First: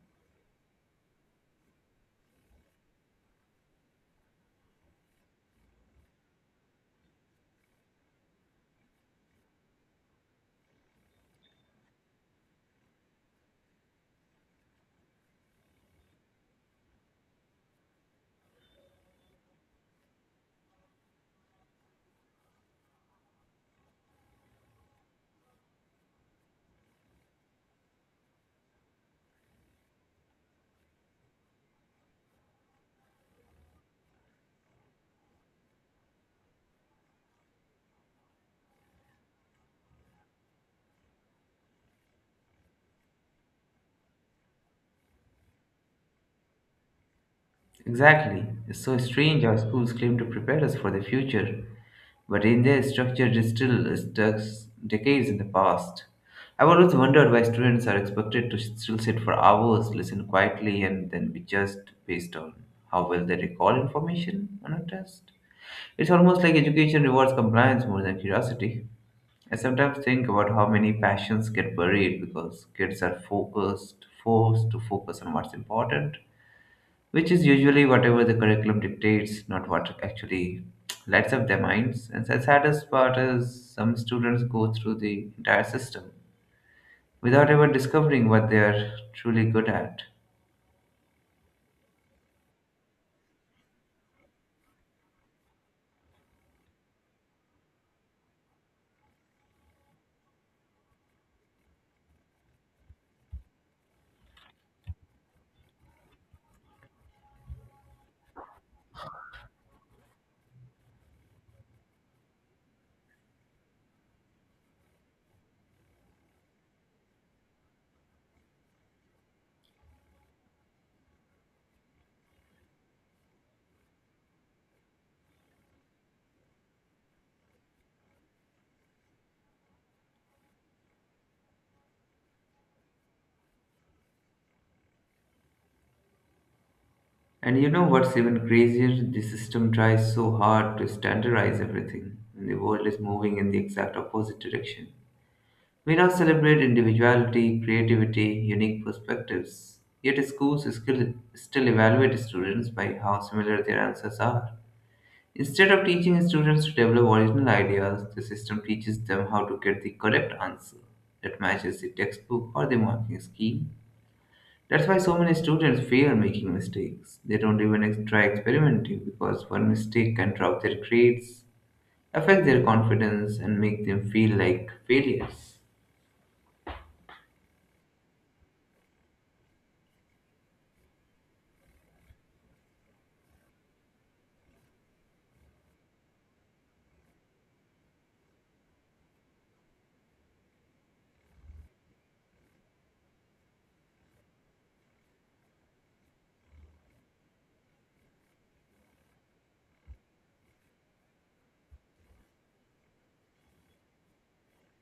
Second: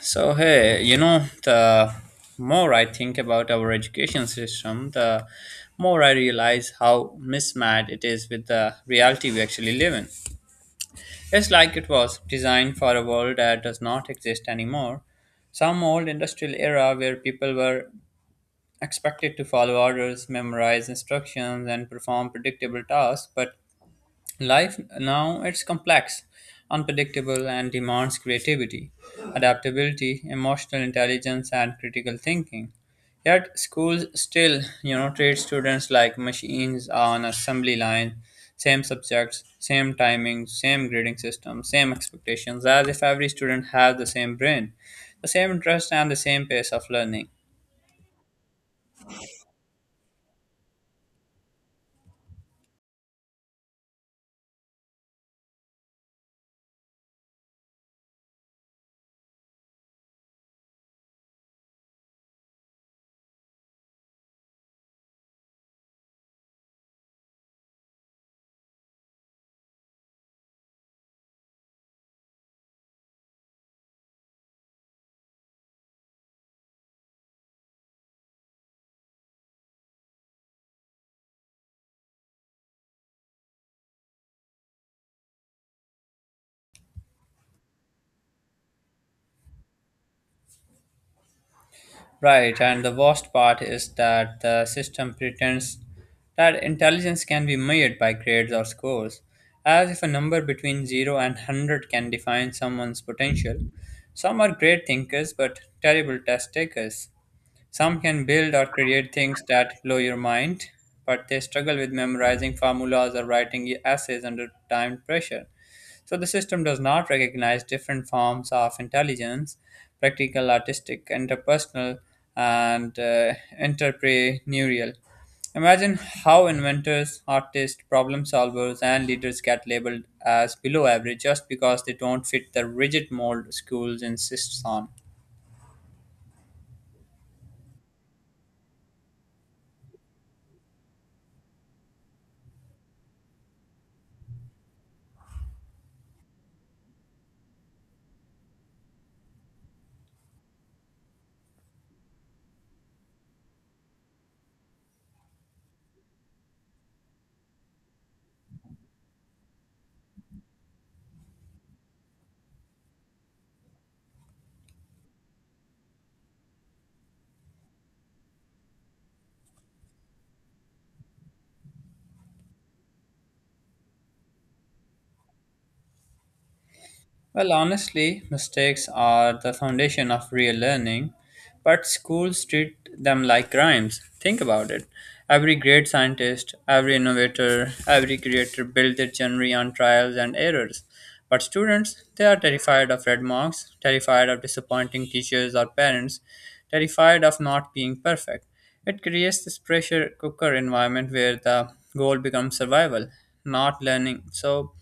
The more I think about our education system, the more I realize how mismatched it is with the reality we actually live in. It's like it was designed for a world that does not exist anymore. Some old industrial era where people were expected to follow orders, memorize instructions, and perform predictable tasks, but life now it's complex, unpredictable, and demands creativity, adaptability, emotional intelligence, and critical thinking. Yet schools still, you know, treat students like machines on assembly line: same subjects, same timings, same grading system, same expectations, as if every student had the same brain, the same interest, and the same pace of learning. Exactly. It's so strange how schools claim to prepare us for the future, but in their structure it still stuck decades in the past. I've always wondered why students are expected to still sit for hours, listen quietly, and then be judged based on how well they recall information on a test. It's almost like education rewards compliance more than curiosity. I sometimes think about how many passions get buried because kids are focused, forced to focus on what's important, which is usually whatever the curriculum dictates, not what actually lights up their minds. And the saddest part is some students go through the entire system without ever discovering what they are truly good at. Right, and the worst part is that the system pretends that intelligence can be measured by grades or scores, as if a number between 0 and 100 can define someone's potential. Some are great thinkers but terrible test takers, some can build or create things that blow your mind, but they struggle with memorizing formulas or writing essays under time pressure. So the system does not recognize different forms of intelligence: practical, artistic, interpersonal, and entrepreneurial. Imagine how inventors, artists, problem solvers, and leaders get labeled as below average just because they don't fit the rigid mold schools insist on. And you know what's even crazier? The system tries so hard to standardize everything, and the world is moving in the exact opposite direction. We now celebrate individuality, creativity, unique perspectives. Yet schools still evaluate students by how similar their answers are. Instead of teaching students to develop original ideas, the system teaches them how to get the correct answer that matches the textbook or the marking scheme. That's why so many students fear making mistakes. They don't even try experimenting because one mistake can drop their grades, affect their confidence, and make them feel like failures. Well, honestly, mistakes are the foundation of real learning, but schools treat them like crimes. Think about it. Every great scientist, every innovator, every creator built their journey on trials and errors. But students, they are terrified of red marks, terrified of disappointing teachers or parents, terrified of not being perfect. It creates this pressure cooker environment where the goal becomes survival, not learning. So,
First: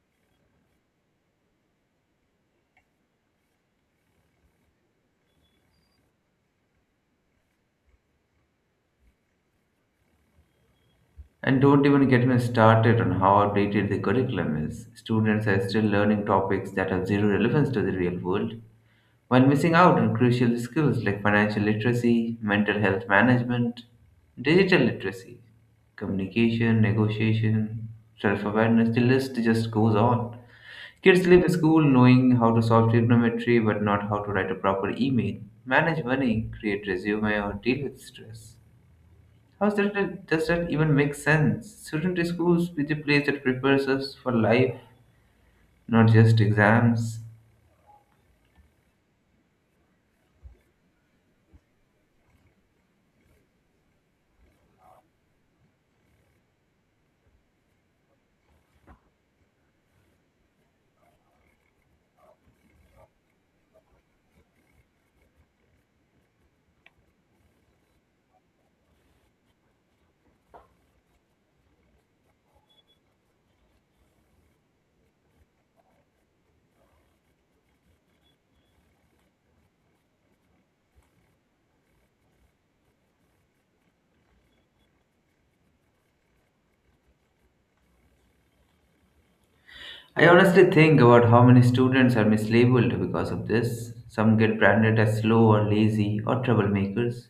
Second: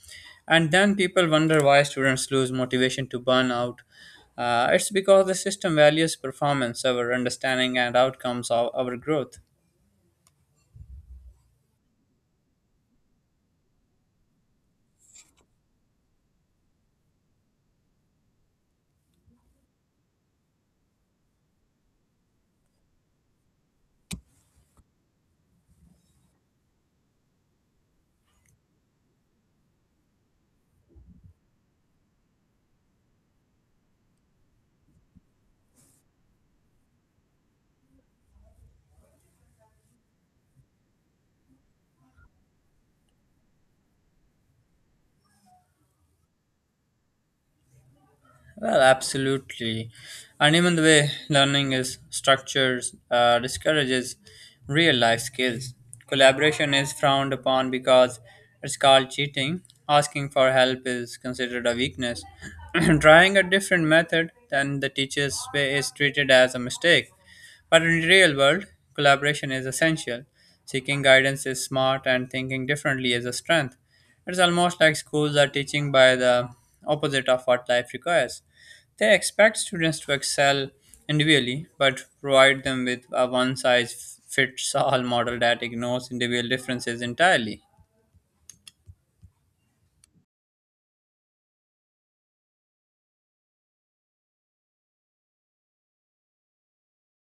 and then people wonder why students lose motivation to burn out. It's because the system values performance over understanding and outcomes of our growth. And don't even get me started on how outdated the curriculum is. Students are still learning topics that have zero relevance to the real world, while missing out on crucial skills like financial literacy, mental health management, digital literacy, communication, negotiation, self awareness. The list just goes on. Kids leave school knowing how to solve trigonometry but not how to write a proper email, manage money, create resume, or deal with stress. How does that even make sense? Shouldn't schools be the place that prepares us for life, not just exams? Well, absolutely. And even the way learning is structured discourages real life skills. Collaboration is frowned upon because it's called cheating. Asking for help is considered a weakness. Trying a different method than the teacher's way is treated as a mistake. But in the real world, collaboration is essential. Seeking guidance is smart, and thinking differently is a strength. It's almost like schools are teaching by the opposite of what life requires. They expect students to excel individually, but provide them with a one size fits all model that ignores individual differences entirely. I honestly think about how many students are mislabeled because of this. Some get branded as slow or lazy or troublemakers,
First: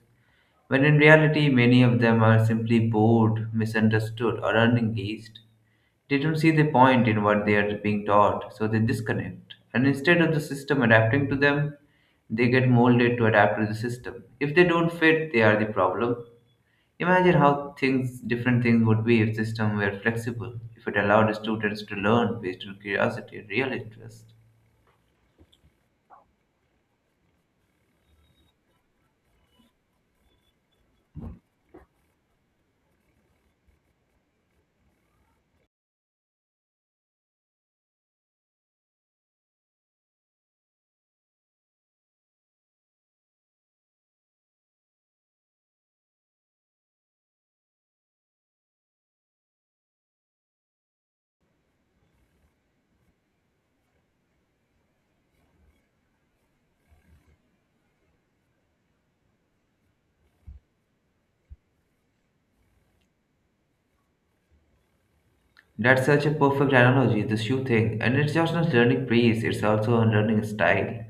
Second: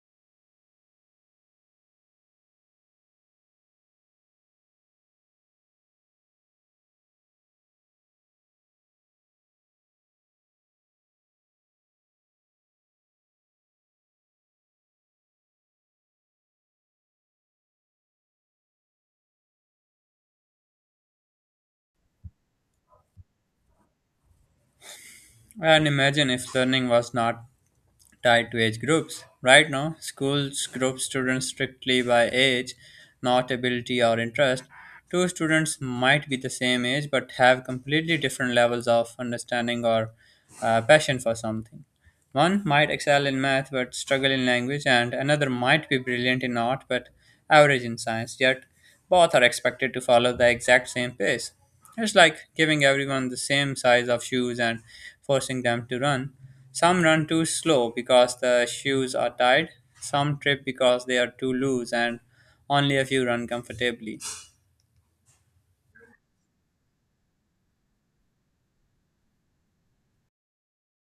when in reality, many of them are simply bored, misunderstood, or unengaged. They don't see the point in what they are being taught, so they disconnect. And instead of the system adapting to them, they get molded to adapt to the system. If they don't fit, they are the problem. Imagine how different things would be if system were flexible, if it allowed students to learn based on curiosity and real interest. And imagine if learning was not tied to age groups. Right now, schools group students strictly by age, not ability or interest. Two students might be the same age but have completely different levels of understanding or passion for something. One might excel in math but struggle in language, and another might be brilliant in art but average in science, yet both are expected to follow the exact same pace. It's like giving everyone the same size of shoes and forcing them to run. Some run too slow because the shoes are tied, some trip because they are too loose, and only a few run comfortably. That's such a perfect analogy, the shoe thing, and it's just not learning pace, it's also a learning style.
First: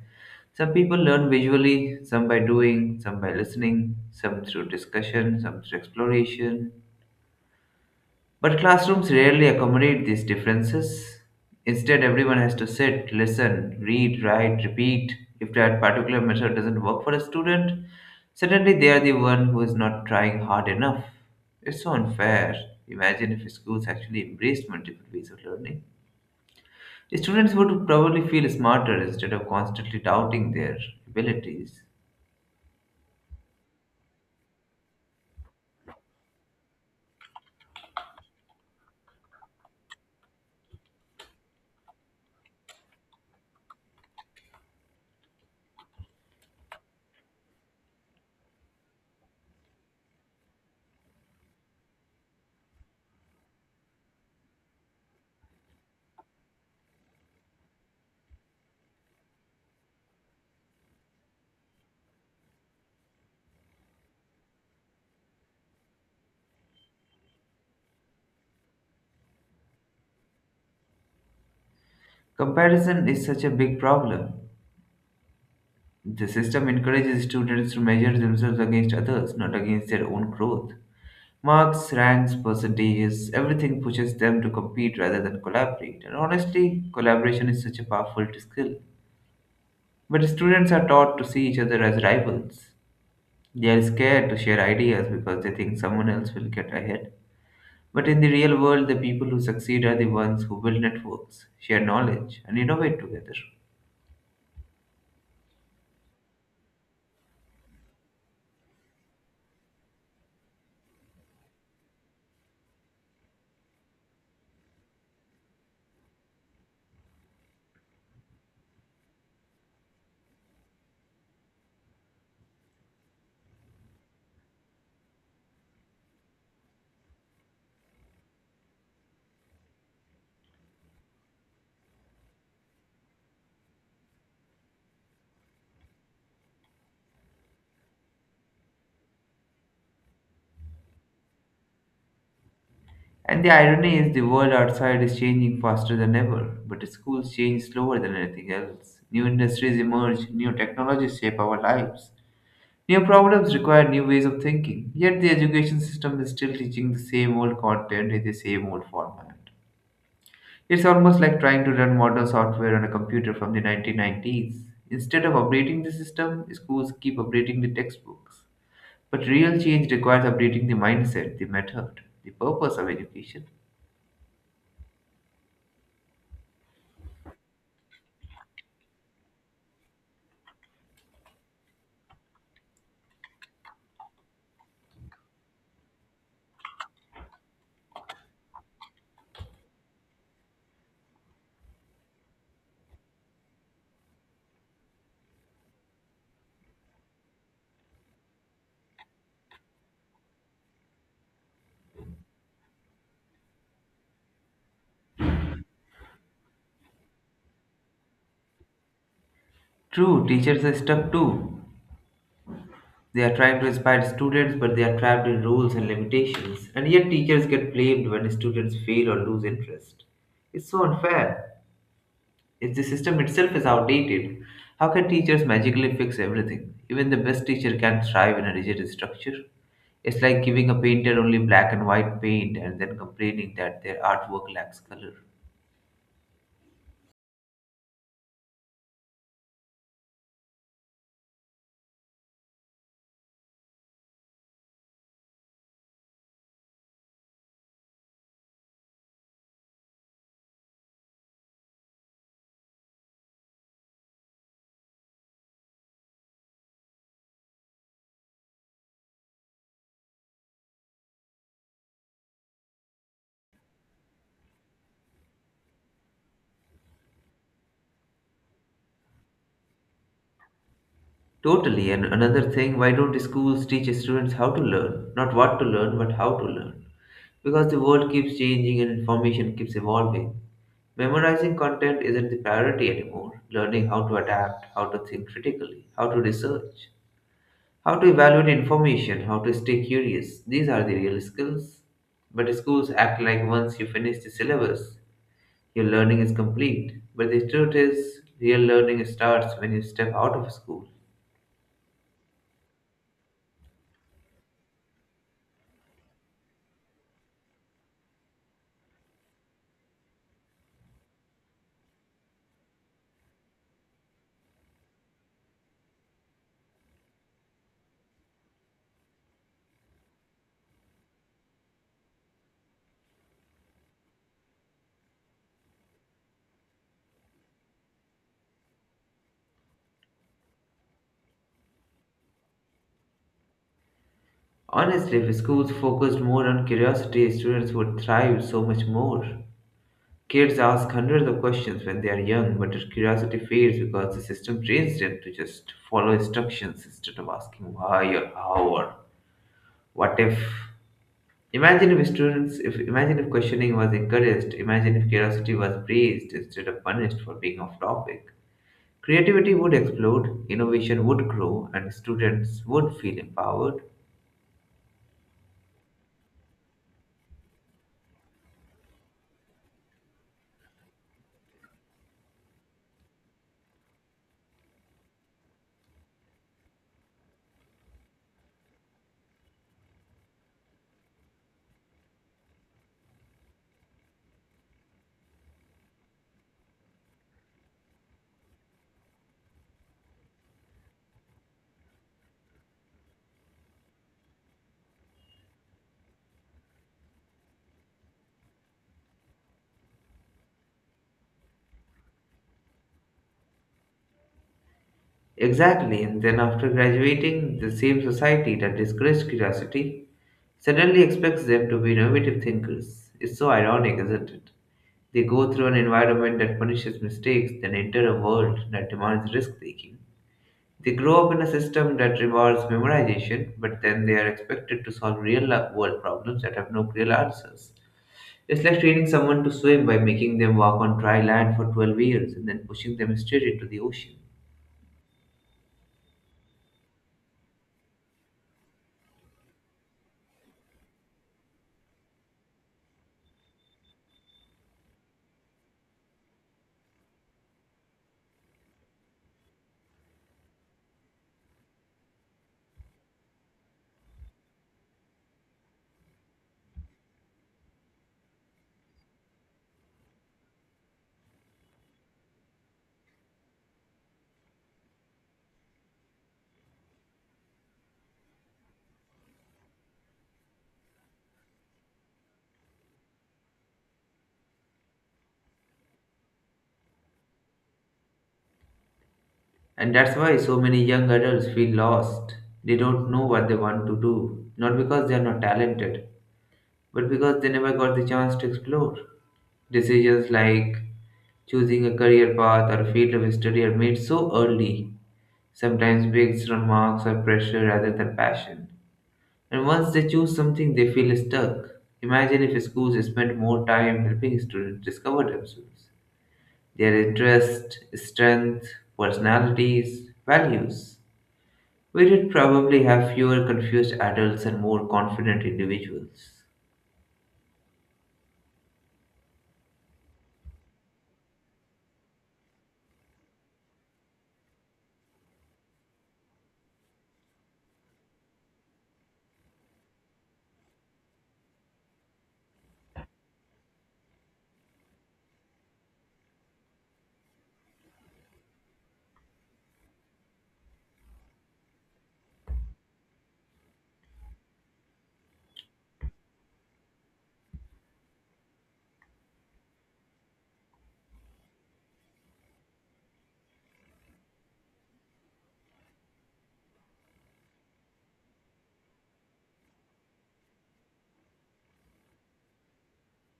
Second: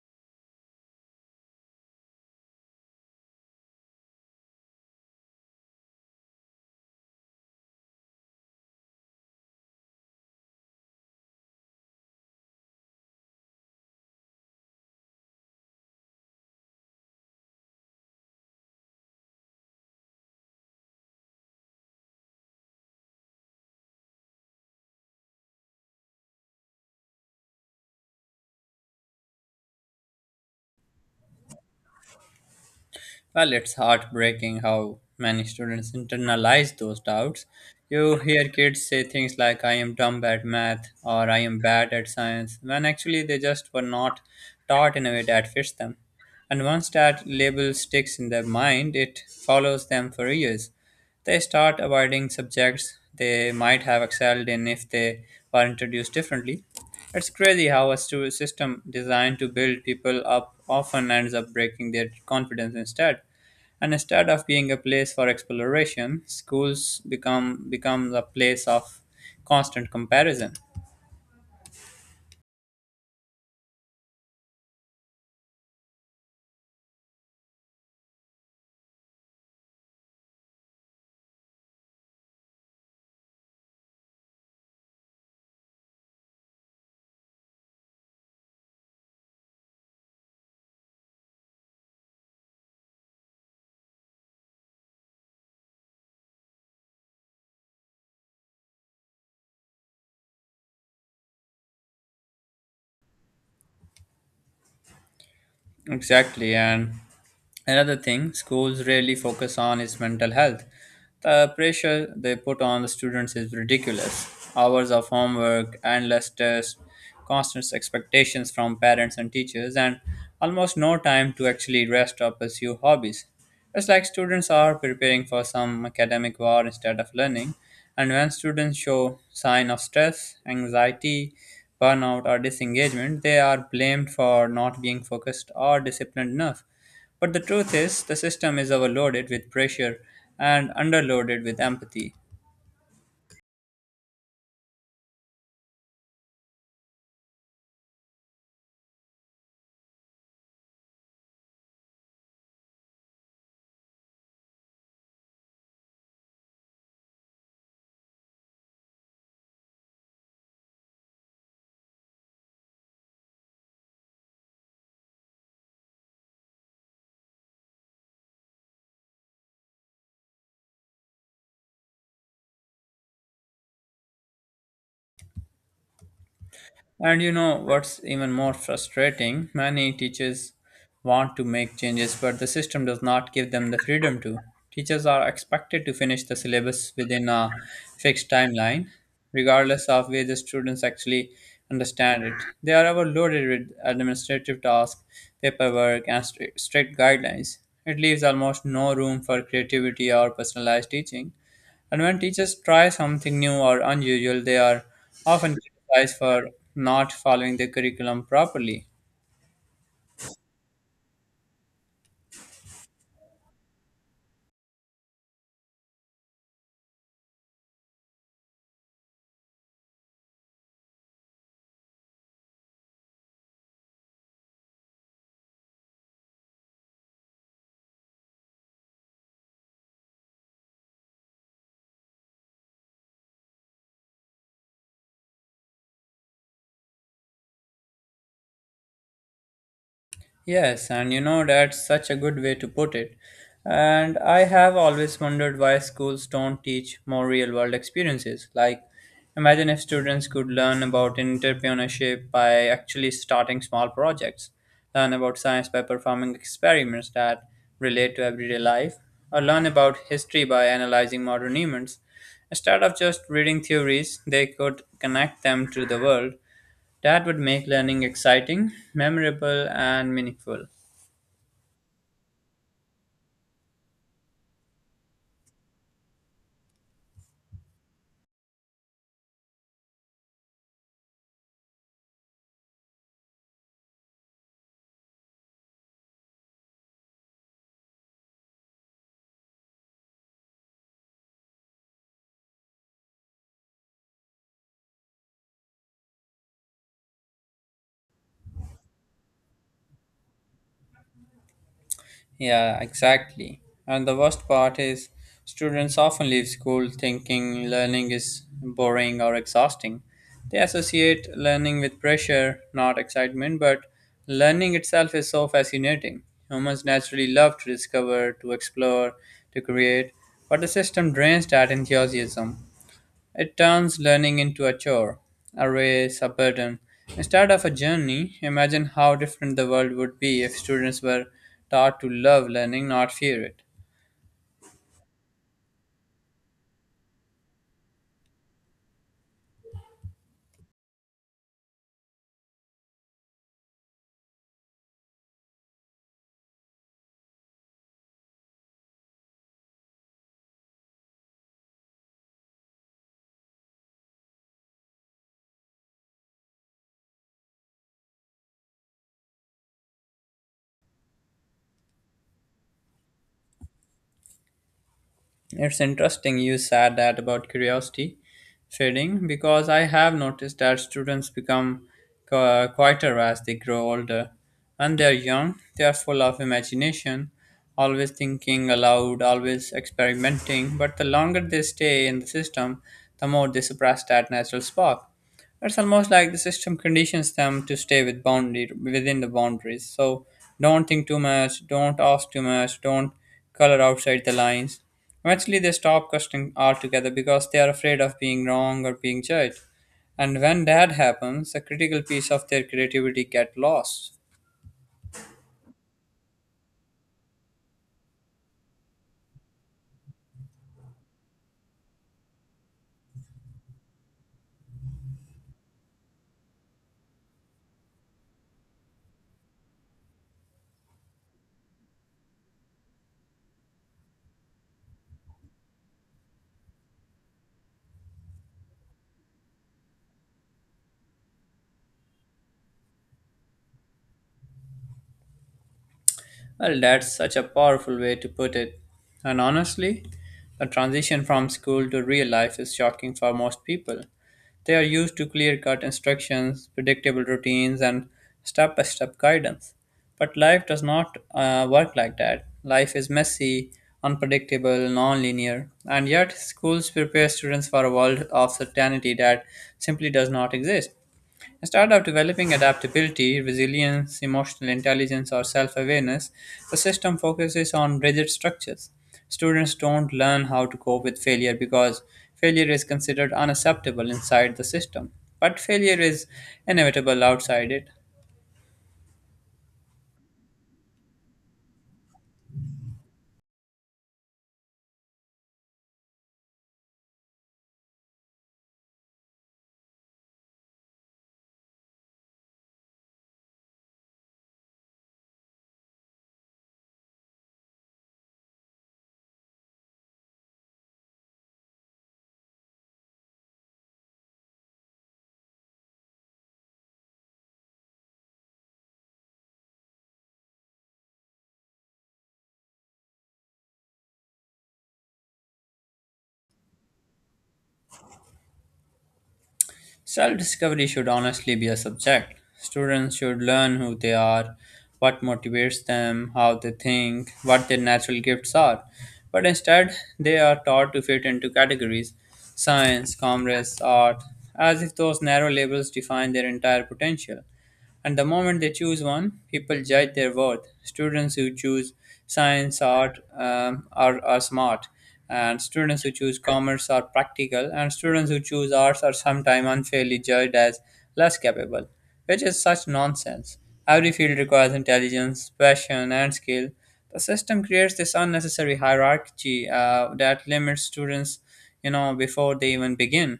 Some people learn visually, some by doing, some by listening, some through discussion, some through exploration. But classrooms rarely accommodate these differences. Instead, everyone has to sit, listen, read, write, repeat. If that particular method doesn't work for a student, suddenly they are the one who is not trying hard enough. It's so unfair. Imagine if schools actually embraced multiple ways of learning. Students would probably feel smarter instead of constantly doubting their abilities. Well, it's heartbreaking how many students internalize those doubts. You hear kids say things like, I am dumb at math or I am bad at science, when actually they just were not taught in a way that fits them. And once that label sticks in their mind, it follows them for years. They start avoiding subjects they might have excelled in if they were introduced differently. It's crazy how a system designed to build people up often ends up breaking their confidence instead. And instead of being a place for exploration, schools becomes a place of constant comparison. Comparison is such a big problem. The system encourages students to measure themselves against others, not against their own growth. Marks, ranks, percentages, everything pushes them to compete rather than collaborate. And honestly, collaboration is such a powerful skill. But students are taught to see each other as rivals. They are scared to share ideas because they think someone else will get ahead. But in the real world, the people who succeed are the ones who build networks, share knowledge, and innovate together. Exactly, and another thing schools rarely focus on is mental health. The pressure they put on the students is ridiculous. Hours of homework, endless tests, constant expectations from parents and teachers, and almost no time to actually rest or pursue hobbies. It's like students are preparing for some academic war instead of learning. And when students show sign of stress, anxiety, burnout, or disengagement, they are blamed for not being focused or disciplined enough. But the truth is, the system is overloaded with pressure and underloaded with empathy. And the irony is the world outside is changing faster than ever, but schools change slower than anything else. New industries emerge, new technologies shape our lives. New problems require new ways of thinking, yet the education system is still teaching the same old content in the same old format. It's almost like trying to learn modern software on a computer from the 1990s. Instead of updating the system, schools keep updating the textbooks. But real change requires updating the mindset, the method, the purpose of education. And you know what's even more frustrating? Many teachers want to make changes, but the system does not give them the freedom to. Teachers are expected to finish the syllabus within a fixed timeline, regardless of where the students actually understand it. They are overloaded with administrative tasks, paperwork, and strict guidelines. It leaves almost no room for creativity or personalized teaching. And when teachers try something new or unusual, they are often criticized for not following the curriculum properly. True, teachers are stuck too. They are trying to inspire students, but they are trapped in rules and limitations. And yet, teachers get blamed when students fail or lose interest. It's so unfair. If the system itself is outdated, how can teachers magically fix everything? Even the best teacher can't thrive in a rigid structure. It's like giving a painter only black and white paint and then complaining that their artwork lacks color. Yes, and you know that's such a good way to put it. And I have always wondered why schools don't teach more real world experiences. Like, imagine if students could learn about entrepreneurship by actually starting small projects, learn about science by performing experiments that relate to everyday life, or learn about history by analyzing modern events. Instead of just reading theories, they could connect them to the world. That would make learning exciting, memorable, and meaningful. Totally. And another thing, why don't schools teach students how to learn? Not what to learn, but how to learn. Because the world keeps changing and information keeps evolving. Memorizing content isn't the priority anymore. Learning how to adapt, how to think critically, how to research, how to evaluate information, how to stay curious. These are the real skills. But schools act like once you finish the syllabus, your learning is complete. But the truth is, real learning starts when you step out of school. Yeah, exactly. And the worst part is students often leave school thinking learning is boring or exhausting. They associate learning with pressure, not excitement, but learning itself is so fascinating. Humans naturally love to discover, to explore, to create, but the system drains that enthusiasm. It turns learning into a chore, a race, a burden, instead of a journey. Imagine how different the world would be if students were taught to love learning, not fear it. Honestly, if schools focused more on curiosity, students would thrive so much more. Kids ask hundreds of questions when they are young, but their curiosity fades because the system trains them to just follow instructions instead of asking why or how or what if. Imagine if questioning was encouraged. Imagine if curiosity was praised instead of punished for being off topic. Creativity would explode, innovation would grow, and students would feel empowered. It's interesting you said that about curiosity fading, because I have noticed that students become quieter as they grow older. When they're young, they are full of imagination, always thinking aloud, always experimenting, but the longer they stay in the system, the more they suppress that natural spark. It's almost like the system conditions them to stay with boundary within the boundaries. So don't think too much, don't ask too much, don't color outside the lines. Eventually, they stop questioning altogether because they are afraid of being wrong or being judged. And when that happens, a critical piece of their creativity get lost. Exactly, and then after graduating, the same society that discouraged curiosity suddenly expects them to be innovative thinkers. It's so ironic, isn't it? They go through an environment that punishes mistakes, then enter a world that demands risk taking. They grow up in a system that rewards memorization, but then they are expected to solve real world problems that have no clear answers. It's like training someone to swim by making them walk on dry land for 12 years and then pushing them straight into the ocean. Well, that's such a powerful way to put it. And honestly, the transition from school to real life is shocking for most people. They are used to clear cut instructions, predictable routines, and step by step guidance. But life does not work like that. Life is messy, unpredictable, non linear, and yet schools prepare students for a world of certainty that simply does not exist. Instead of developing adaptability, resilience, emotional intelligence, or self awareness, the system focuses on rigid structures. Students don't learn how to cope with failure because failure is considered unacceptable inside the system, but failure is inevitable outside it. And that's why so many young adults feel lost. They don't know what they want to do, not because they are not talented, but because they never got the chance to explore. Decisions like choosing a career path or field of study are made so early, sometimes based on marks or pressure rather than passion. And once they choose something, they feel stuck. Imagine if schools spent more time helping students discover themselves, their interests, strengths, personalities, values. We'd probably have fewer confused adults and more confident individuals. Self discovery should honestly be a subject. Students should learn who they are, what motivates them, how they think, what their natural gifts are. But instead, they are taught to fit into categories: science, commerce, art, as if those narrow labels define their entire potential. And the moment they choose one, people judge their worth. Students who choose science, art, are smart. And students who choose commerce are practical. And students who choose arts are sometimes unfairly judged as less capable, which is such nonsense. Every field requires intelligence, passion, and skill. The system creates this unnecessary hierarchy that limits students, you know, before they even begin.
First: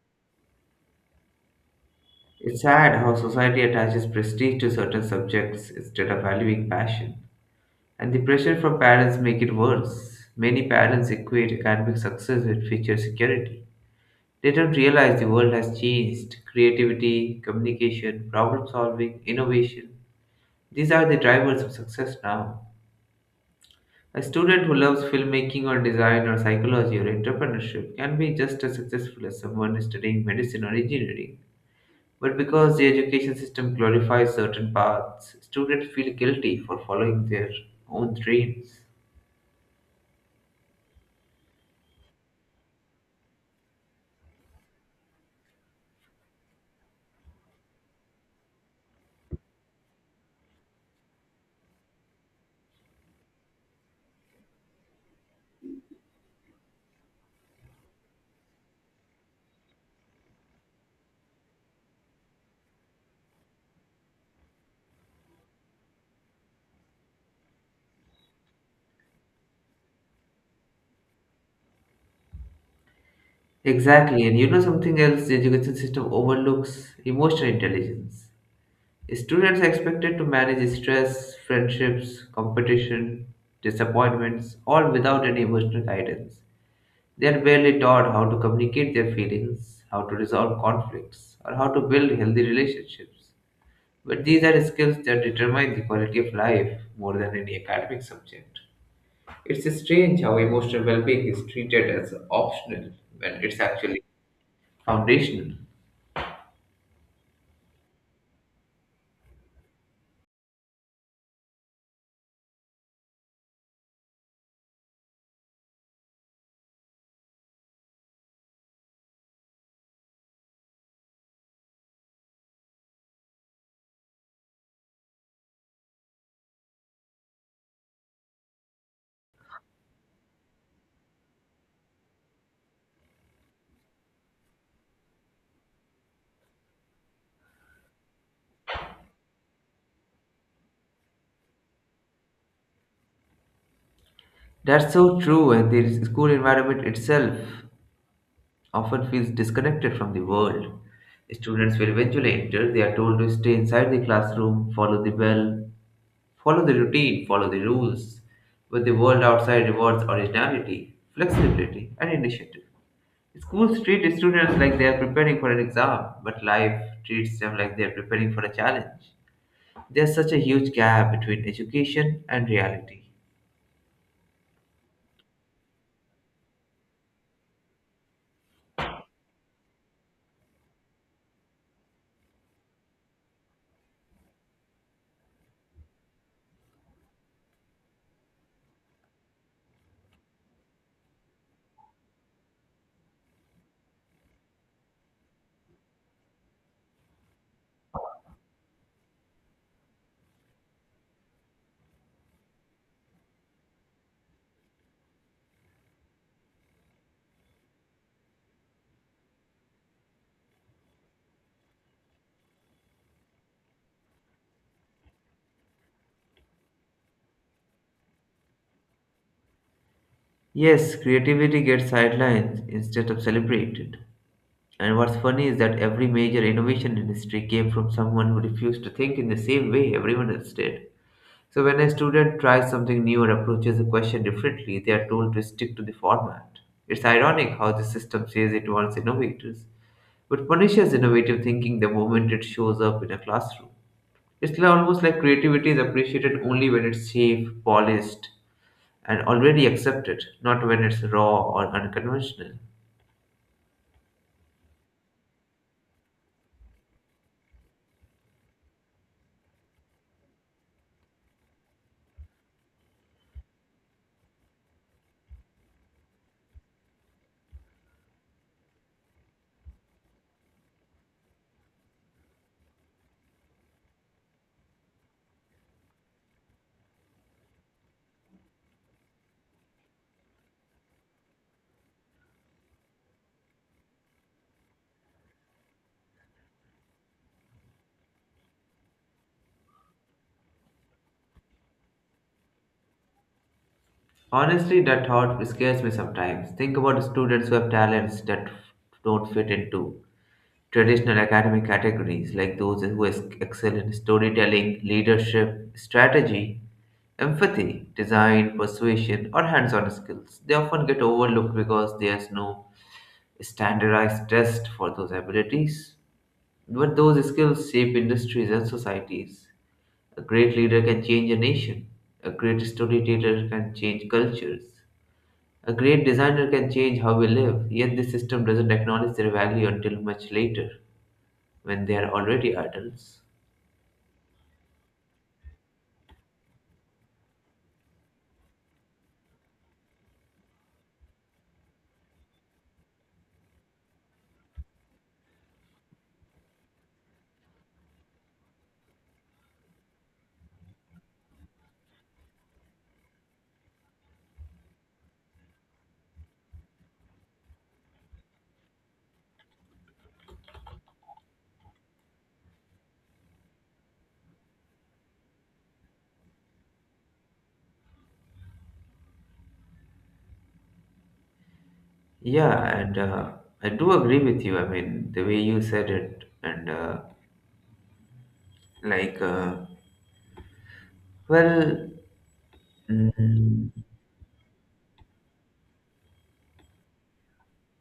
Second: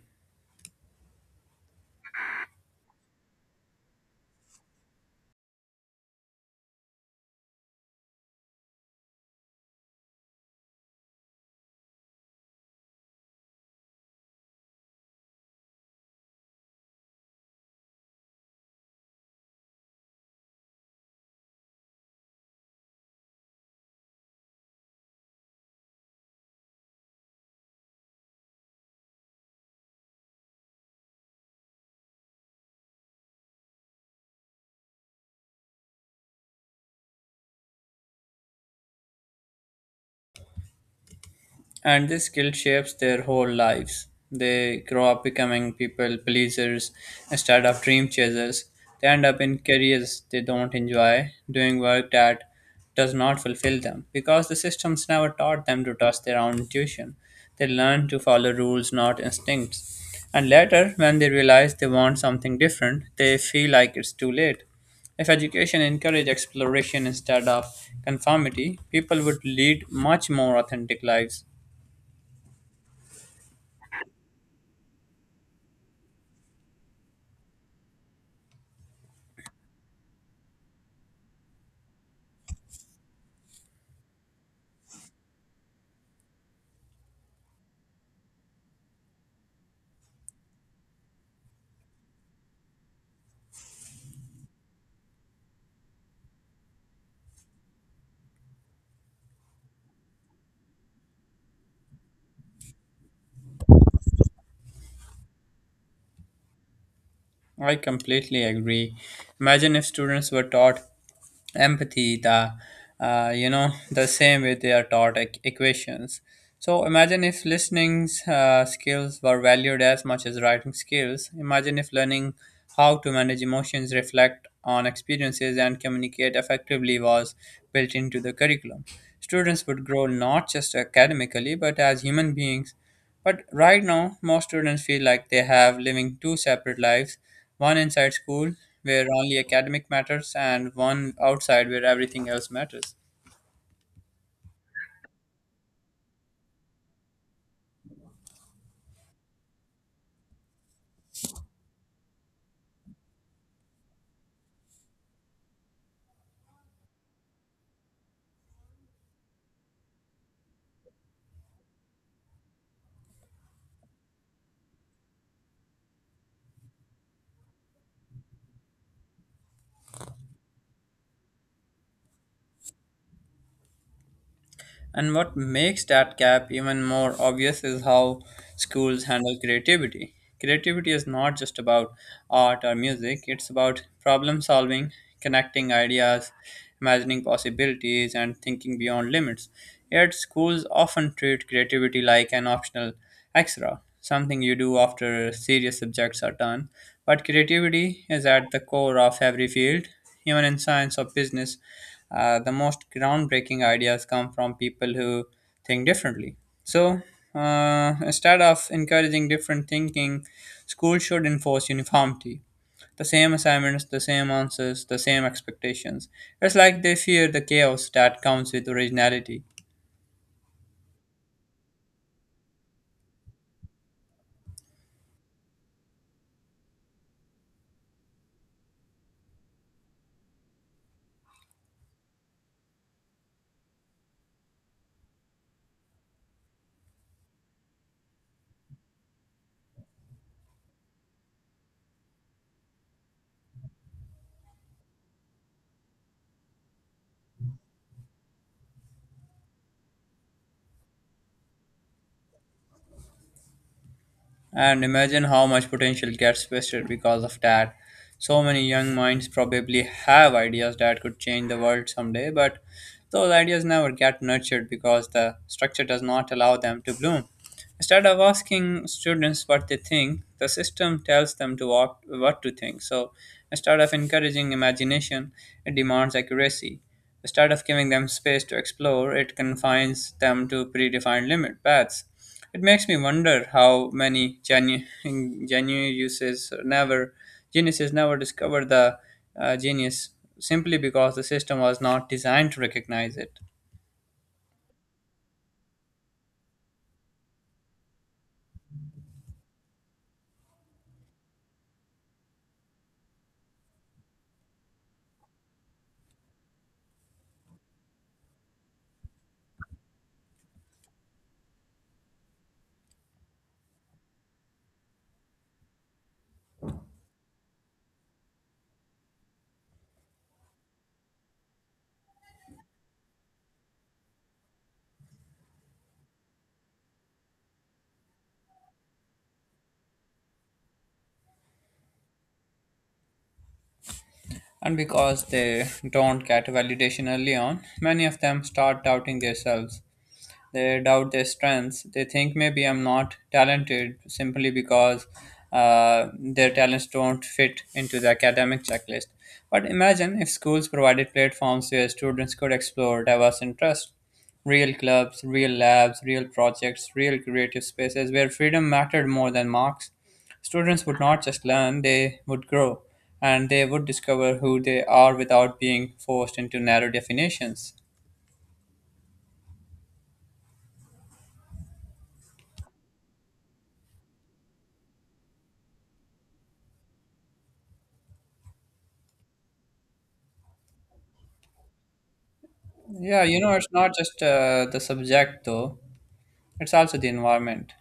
It's sad how society attaches prestige to certain subjects instead of valuing passion. And the pressure from parents make it worse. Many parents equate academic success with future security. They don't realize the world has changed. Creativity, communication, problem solving, innovation. These are the drivers of success now. A student who loves filmmaking or design or psychology or entrepreneurship can be just as successful as someone studying medicine or engineering. But because the education system glorifies certain paths, students feel guilty for following their own dreams. And this guilt shapes their whole lives. They grow up becoming people pleasers instead of dream chasers. They end up in careers they don't enjoy, doing work that does not fulfill them because the systems never taught them to trust their own intuition. They learn to follow rules, not instincts. And later, when they realize they want something different, they feel like it's too late. If education encouraged exploration instead of conformity, people would lead much more authentic lives. Exactly, and you know something else the education system overlooks emotional intelligence. Students are expected to manage stress, friendships, competition, disappointments, all without any emotional guidance. They are barely taught how to communicate their feelings, how to resolve conflicts, or how to build healthy relationships. But these are skills that determine the quality of life more than any academic subject. It's strange how emotional well being is treated as optional when it's actually foundational. I completely agree. Imagine if students were taught empathy, the you know the same way they are taught equations. So imagine if listening skills were valued as much as writing skills. Imagine if learning how to manage emotions, reflect on experiences, and communicate effectively was built into the curriculum. Students would grow not just academically but as human beings. But right now, most students feel like they have living 2 separate lives: one inside school, where only academic matters, and one outside, where everything else matters. That's so true, and the school environment itself often feels disconnected from the world. Students will eventually enter, they are told to stay inside the classroom, follow the bell, follow the routine, follow the rules. But the world outside rewards originality, flexibility, and initiative. Schools treat students like they are preparing for an exam, but life treats them like they are preparing for a challenge. There's such a huge gap between education and reality. And what makes that gap even more obvious is how schools handle creativity. Creativity is not just about art or music, it's about problem solving, connecting ideas, imagining possibilities, and thinking beyond limits. Yet, schools often treat creativity like an optional extra, something you do after serious subjects are done. But creativity is at the core of every field. Even in science or business, the most groundbreaking ideas come from people who think differently. So instead of encouraging different thinking, schools should enforce uniformity. The same assignments, the same answers, the same expectations. It's like they fear the chaos that comes with originality. Yes, creativity gets sidelined instead of celebrated. And what's funny is that every major innovation in history came from someone who refused to think in the same way everyone else did. So when a student tries something new or approaches a question differently, they are told to stick to the format. It's ironic how the system says it wants innovators, but punishes innovative thinking the moment it shows up in a classroom. Almost like creativity is appreciated only when it's safe, polished, and already accepted, not when it's raw or unconventional. And imagine how much potential gets wasted because of that. So many young minds probably have ideas that could change the world someday, but those ideas never get nurtured because the structure does not allow them to bloom. Instead of asking students what they think, the system tells them to what to think. So instead of encouraging imagination, it demands accuracy. Instead of giving them space to explore, it confines them to predefined limit paths. It makes me wonder how many genuine uses never geniuses never discover the genius simply because the system was not designed to recognize it. Honestly, that thought scares me sometimes. Think about students who have talents that don't fit into traditional academic categories, like those who excel in storytelling, leadership, strategy, empathy, design, persuasion, or hands on skills. They often get overlooked because there's no standardized test for those abilities. But those skills shape industries and societies. A great leader can change a nation, a great storyteller can change cultures. A great designer can change how we live, yet the system doesn't acknowledge their value until much later, when they are already adults. And because they don't get validation early on, many of them start doubting themselves. They doubt their strengths. They think maybe I'm not talented simply because their talents don't fit into the academic checklist. But imagine if schools provided platforms where students could explore diverse interests real clubs, real labs, real projects, real creative spaces where freedom mattered more than marks. Students would not just learn, they would grow and they would discover who they are without being forced into narrow definitions. Yeah, and I do agree with you. I mean, the way you said it, and like, well, Yeah, you know, it's mm, not just the subject though, it's also the environment.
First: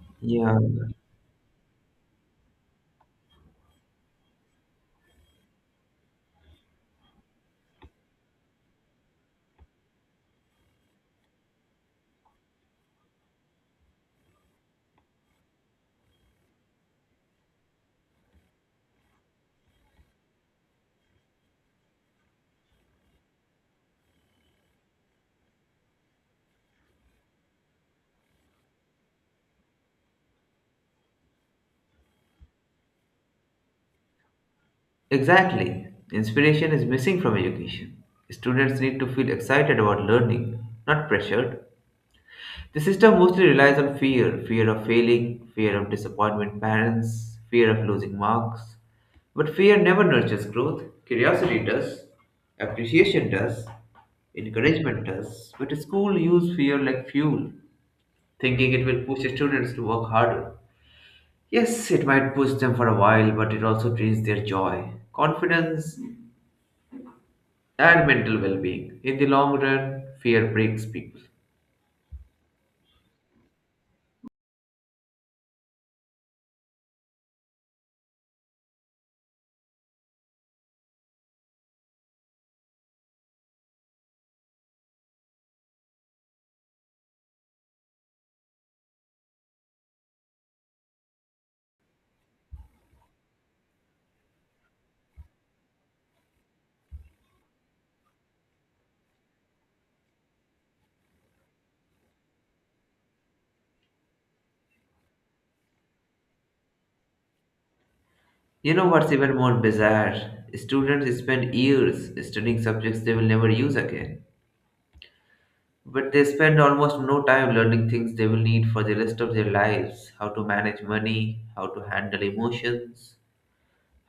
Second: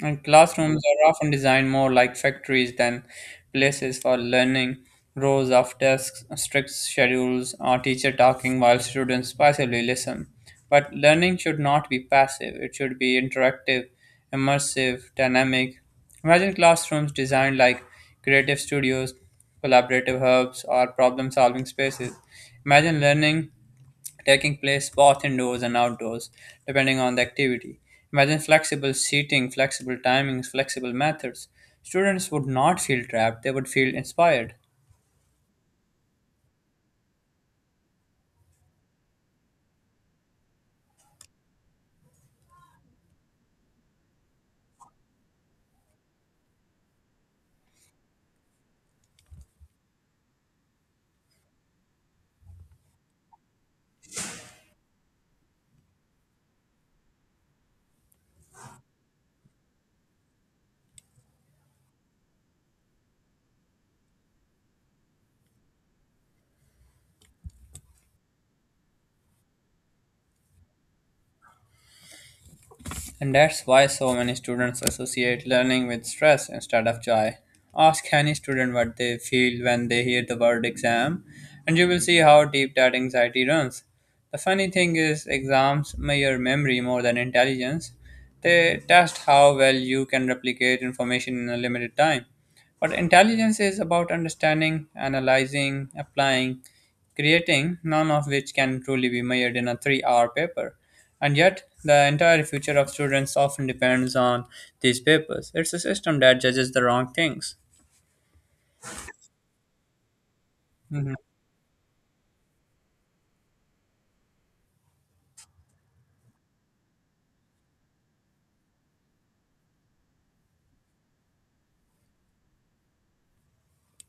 And yeah, classrooms are often designed more like factories than places for learning. Rows of desks, strict schedules, or teacher talking while students passively listen. But learning should not be passive, it should be interactive, immersive, dynamic. Imagine classrooms designed like creative studios, collaborative hubs, or problem solving spaces. Imagine learning taking place both indoors and outdoors, depending on the activity. Imagine flexible seating, flexible timings, flexible methods. Students would not feel trapped, they would feel inspired. exactly. Inspiration is missing from education. Students need to feel excited about learning, not pressured. The system mostly relies on fear fear of failing, fear of disappointment parents, fear of losing marks. But fear never nurtures growth. Curiosity does, appreciation does, encouragement does. But school use fear like fuel, thinking it will push students to work harder. Yes, it might push them for a while, but it also drains their joy, confidence, and mental well being. In the long run, fear breaks people. And that's why so many students associate learning with stress instead of joy. Ask any student what they feel when they hear the word exam, and you will see how deep that anxiety runs. The funny thing is, exams measure memory more than intelligence. They test how well you can replicate information in a limited time. But intelligence is about understanding, analyzing, applying creating none of which can truly be measured in a 3 hour paper. And yet, the entire future of students often depends on these papers. It's a system that judges the wrong things. You know what's even more bizarre? Mhm. Students spend years studying subjects they will never use again. But they spend almost no time learning things they will need for the rest of their lives how to manage money, how to handle emotions,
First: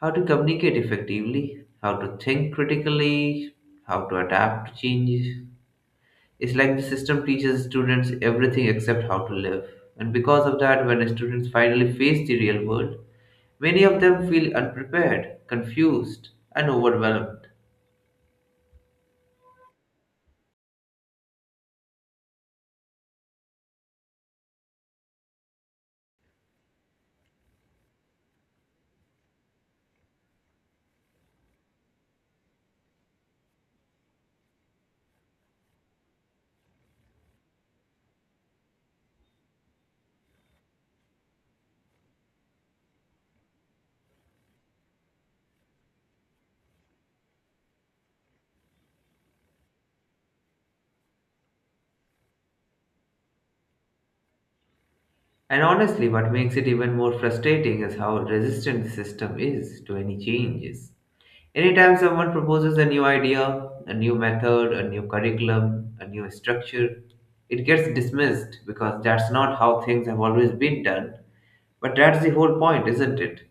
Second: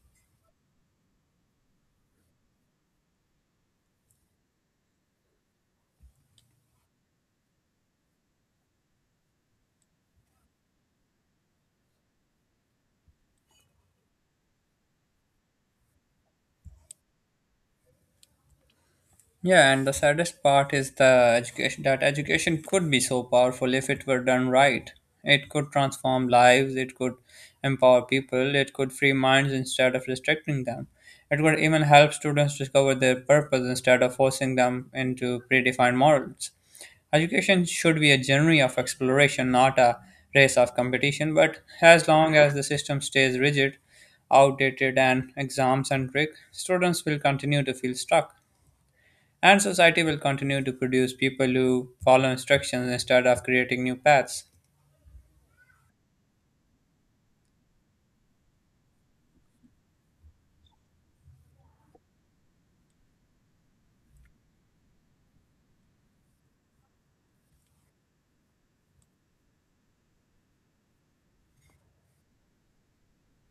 how to communicate effectively, how to think critically, how to adapt to change. It's like the system teaches students everything except how to live. And because of that, when students finally face the real world, many of them feel unprepared, confused, and overwhelmed. Yeah, and the saddest part is the education could be so powerful if it were done right. It could transform lives, it could empower people, it could free minds instead of restricting them. It could even help students discover their purpose instead of forcing them into predefined models. Education should be a journey of exploration, not a race of competition, but as long as the system stays rigid, outdated, and exam centric, students will continue to feel stuck. And society will continue to produce people who follow instructions instead of creating new paths. And honestly, what makes it even more frustrating is how resistant the system is to any changes. Anytime someone proposes a new idea, a new method, a new curriculum, a new structure, it gets dismissed because that's not how things have always been done. But that's the whole point, isn't it?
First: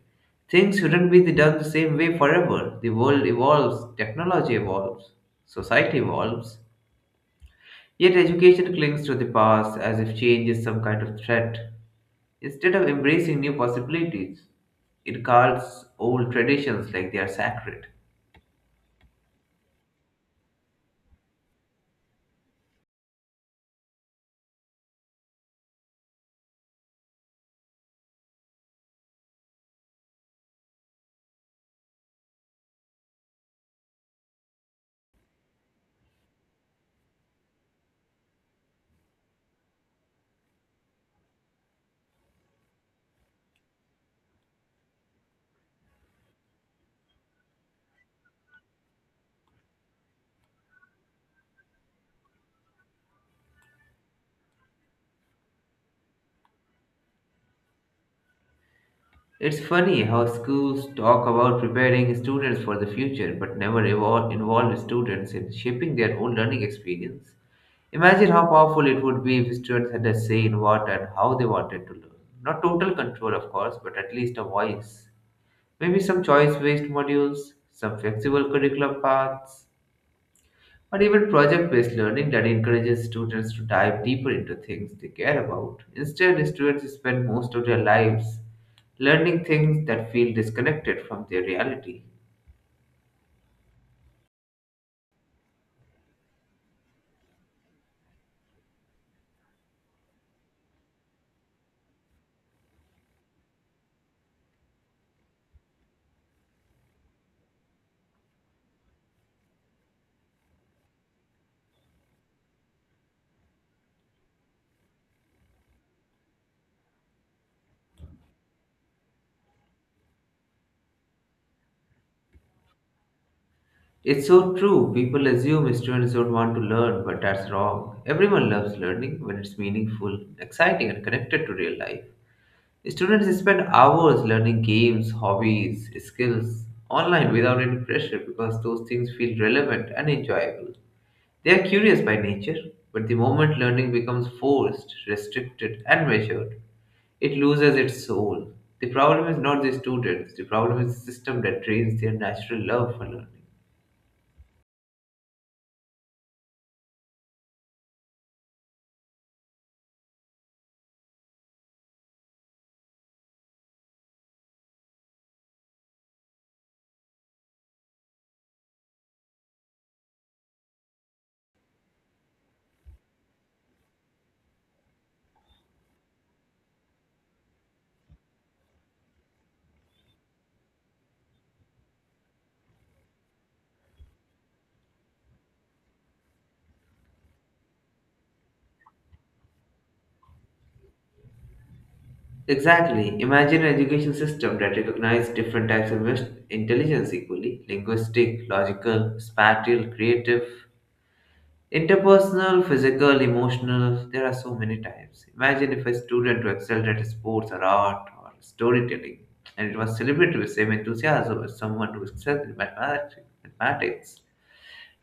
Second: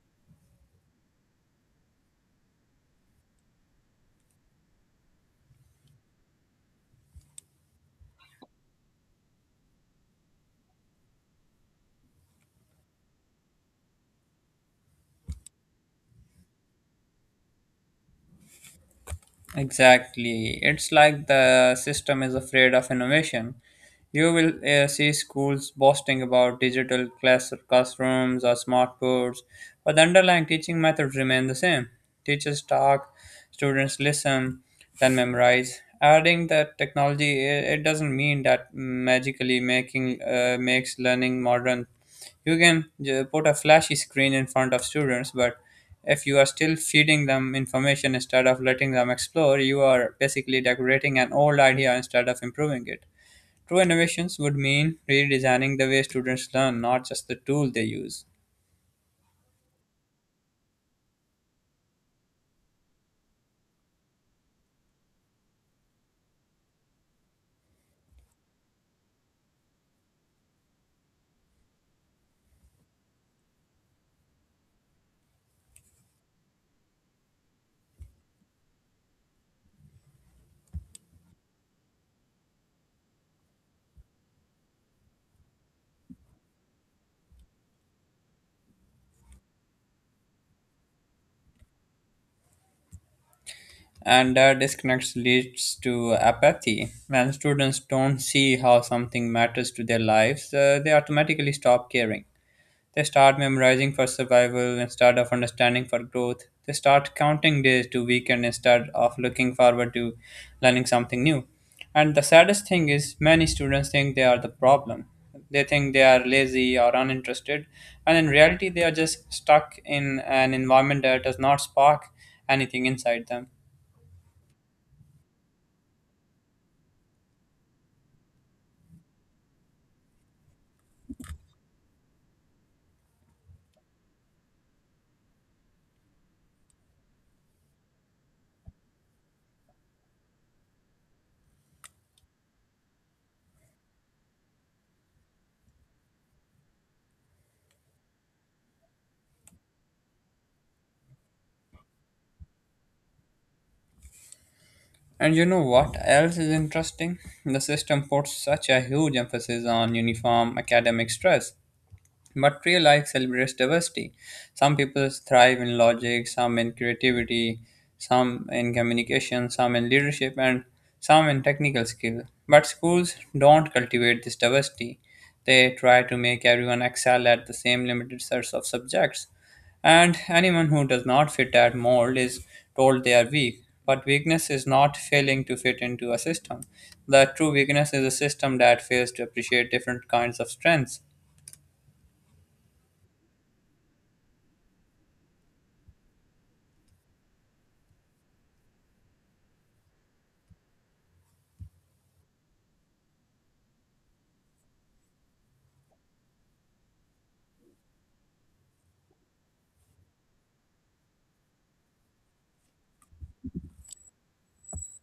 Things shouldn't be done the same way forever. The world evolves, technology evolves, society evolves, yet education clings to the past as if change is some kind of threat, instead of embracing new possibilities. It calls old traditions like they are sacred. Exactly. It's like the system is afraid of innovation. You will see schools boasting about digital classrooms or smart boards, but the underlying teaching methods remain the same. Teachers talk, students listen, then memorize. Adding that technology, it doesn't mean that magically making makes learning modern. You can put a flashy screen in front of students, but if you are still feeding them information instead of letting them explore, you are basically decorating an old idea instead of improving it. True innovations would mean redesigning the way students learn, not just the tool they use. It's funny how schools talk about preparing students for the future but never involve students in shaping their own learning experience. Imagine how powerful it would be if students had a say in what and how they wanted to learn. Not total control, of course, but at least a voice. Maybe some choice based modules, some flexible curriculum paths, or even project based learning that encourages students to dive deeper into things they care about. Instead, students spend most of their lives learning things that feel disconnected from their reality. And that disconnect leads to apathy. When students don't see how something matters to their lives, they automatically stop caring. They start memorizing for survival instead of understanding for growth. They start counting days to weekend instead of looking forward to learning something new. And the saddest thing is, many students think they are the problem. They think they are lazy or uninterested, and in reality, they are just stuck in an environment that does not spark anything inside them. It's so true, people assume students don't want to learn, but that's wrong. Everyone loves learning when it's meaningful, exciting, and connected to real life. Students spend hours learning games, hobbies, skills online without any pressure because those things feel relevant and enjoyable. They are curious by nature, but the moment learning becomes forced, restricted, and measured, it loses its soul. The problem is not the students, the problem is the system that drains their natural love for learning. And you know what else is interesting? The system puts such a huge emphasis on uniform academic stress. But real life celebrates diversity. Some people thrive in logic, some in creativity, some in communication, some in leadership, and some in technical skill. But schools don't cultivate this diversity. They try to make everyone excel at the same limited sets of subjects. And anyone who does not fit that mold is told they are weak. But weakness is not failing to fit into a system. The true weakness is a system that fails to appreciate different kinds of strengths. Exactly. Imagine an education system that recognizes different types of intelligence equally linguistic, logical, spatial, creative. Interpersonal, physical, emotional, there are so many types. Imagine if a student who excelled at sports or art or storytelling and it was celebrated with the same enthusiasm as someone who excelled in mathematics. Mathematics.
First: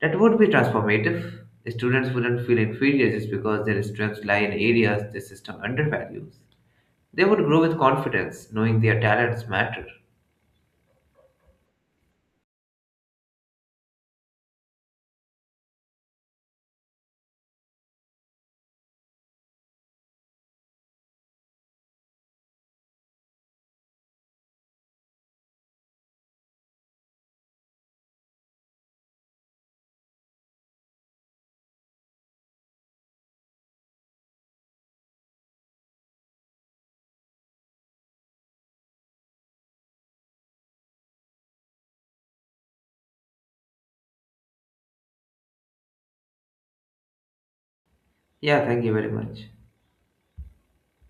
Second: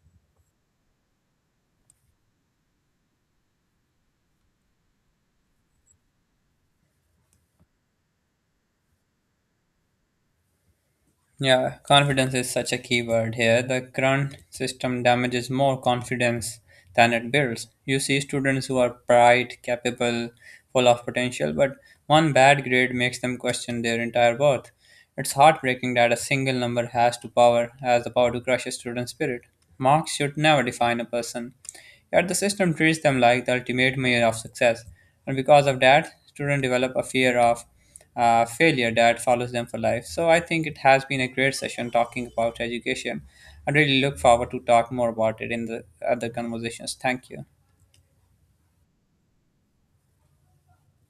That would be transformative. The students wouldn't feel inferior just because their strengths lie in areas the system undervalues. They would grow with confidence, knowing their talents matter. Yeah, confidence is such a key word here. The current system damages more confidence than it builds. You see students who are bright, capable, full of potential, but one bad grade makes them question their entire worth. It's heartbreaking that a single number has the power to crush a student's spirit. Marks should never define a person. Yet the system treats them like the ultimate measure of success, and because of that, students develop a fear of failure that follows them for life. So I think it has been a great session talking about education. I really look forward to talk more about it in the other conversations. Thank you. Yeah, thank you very much.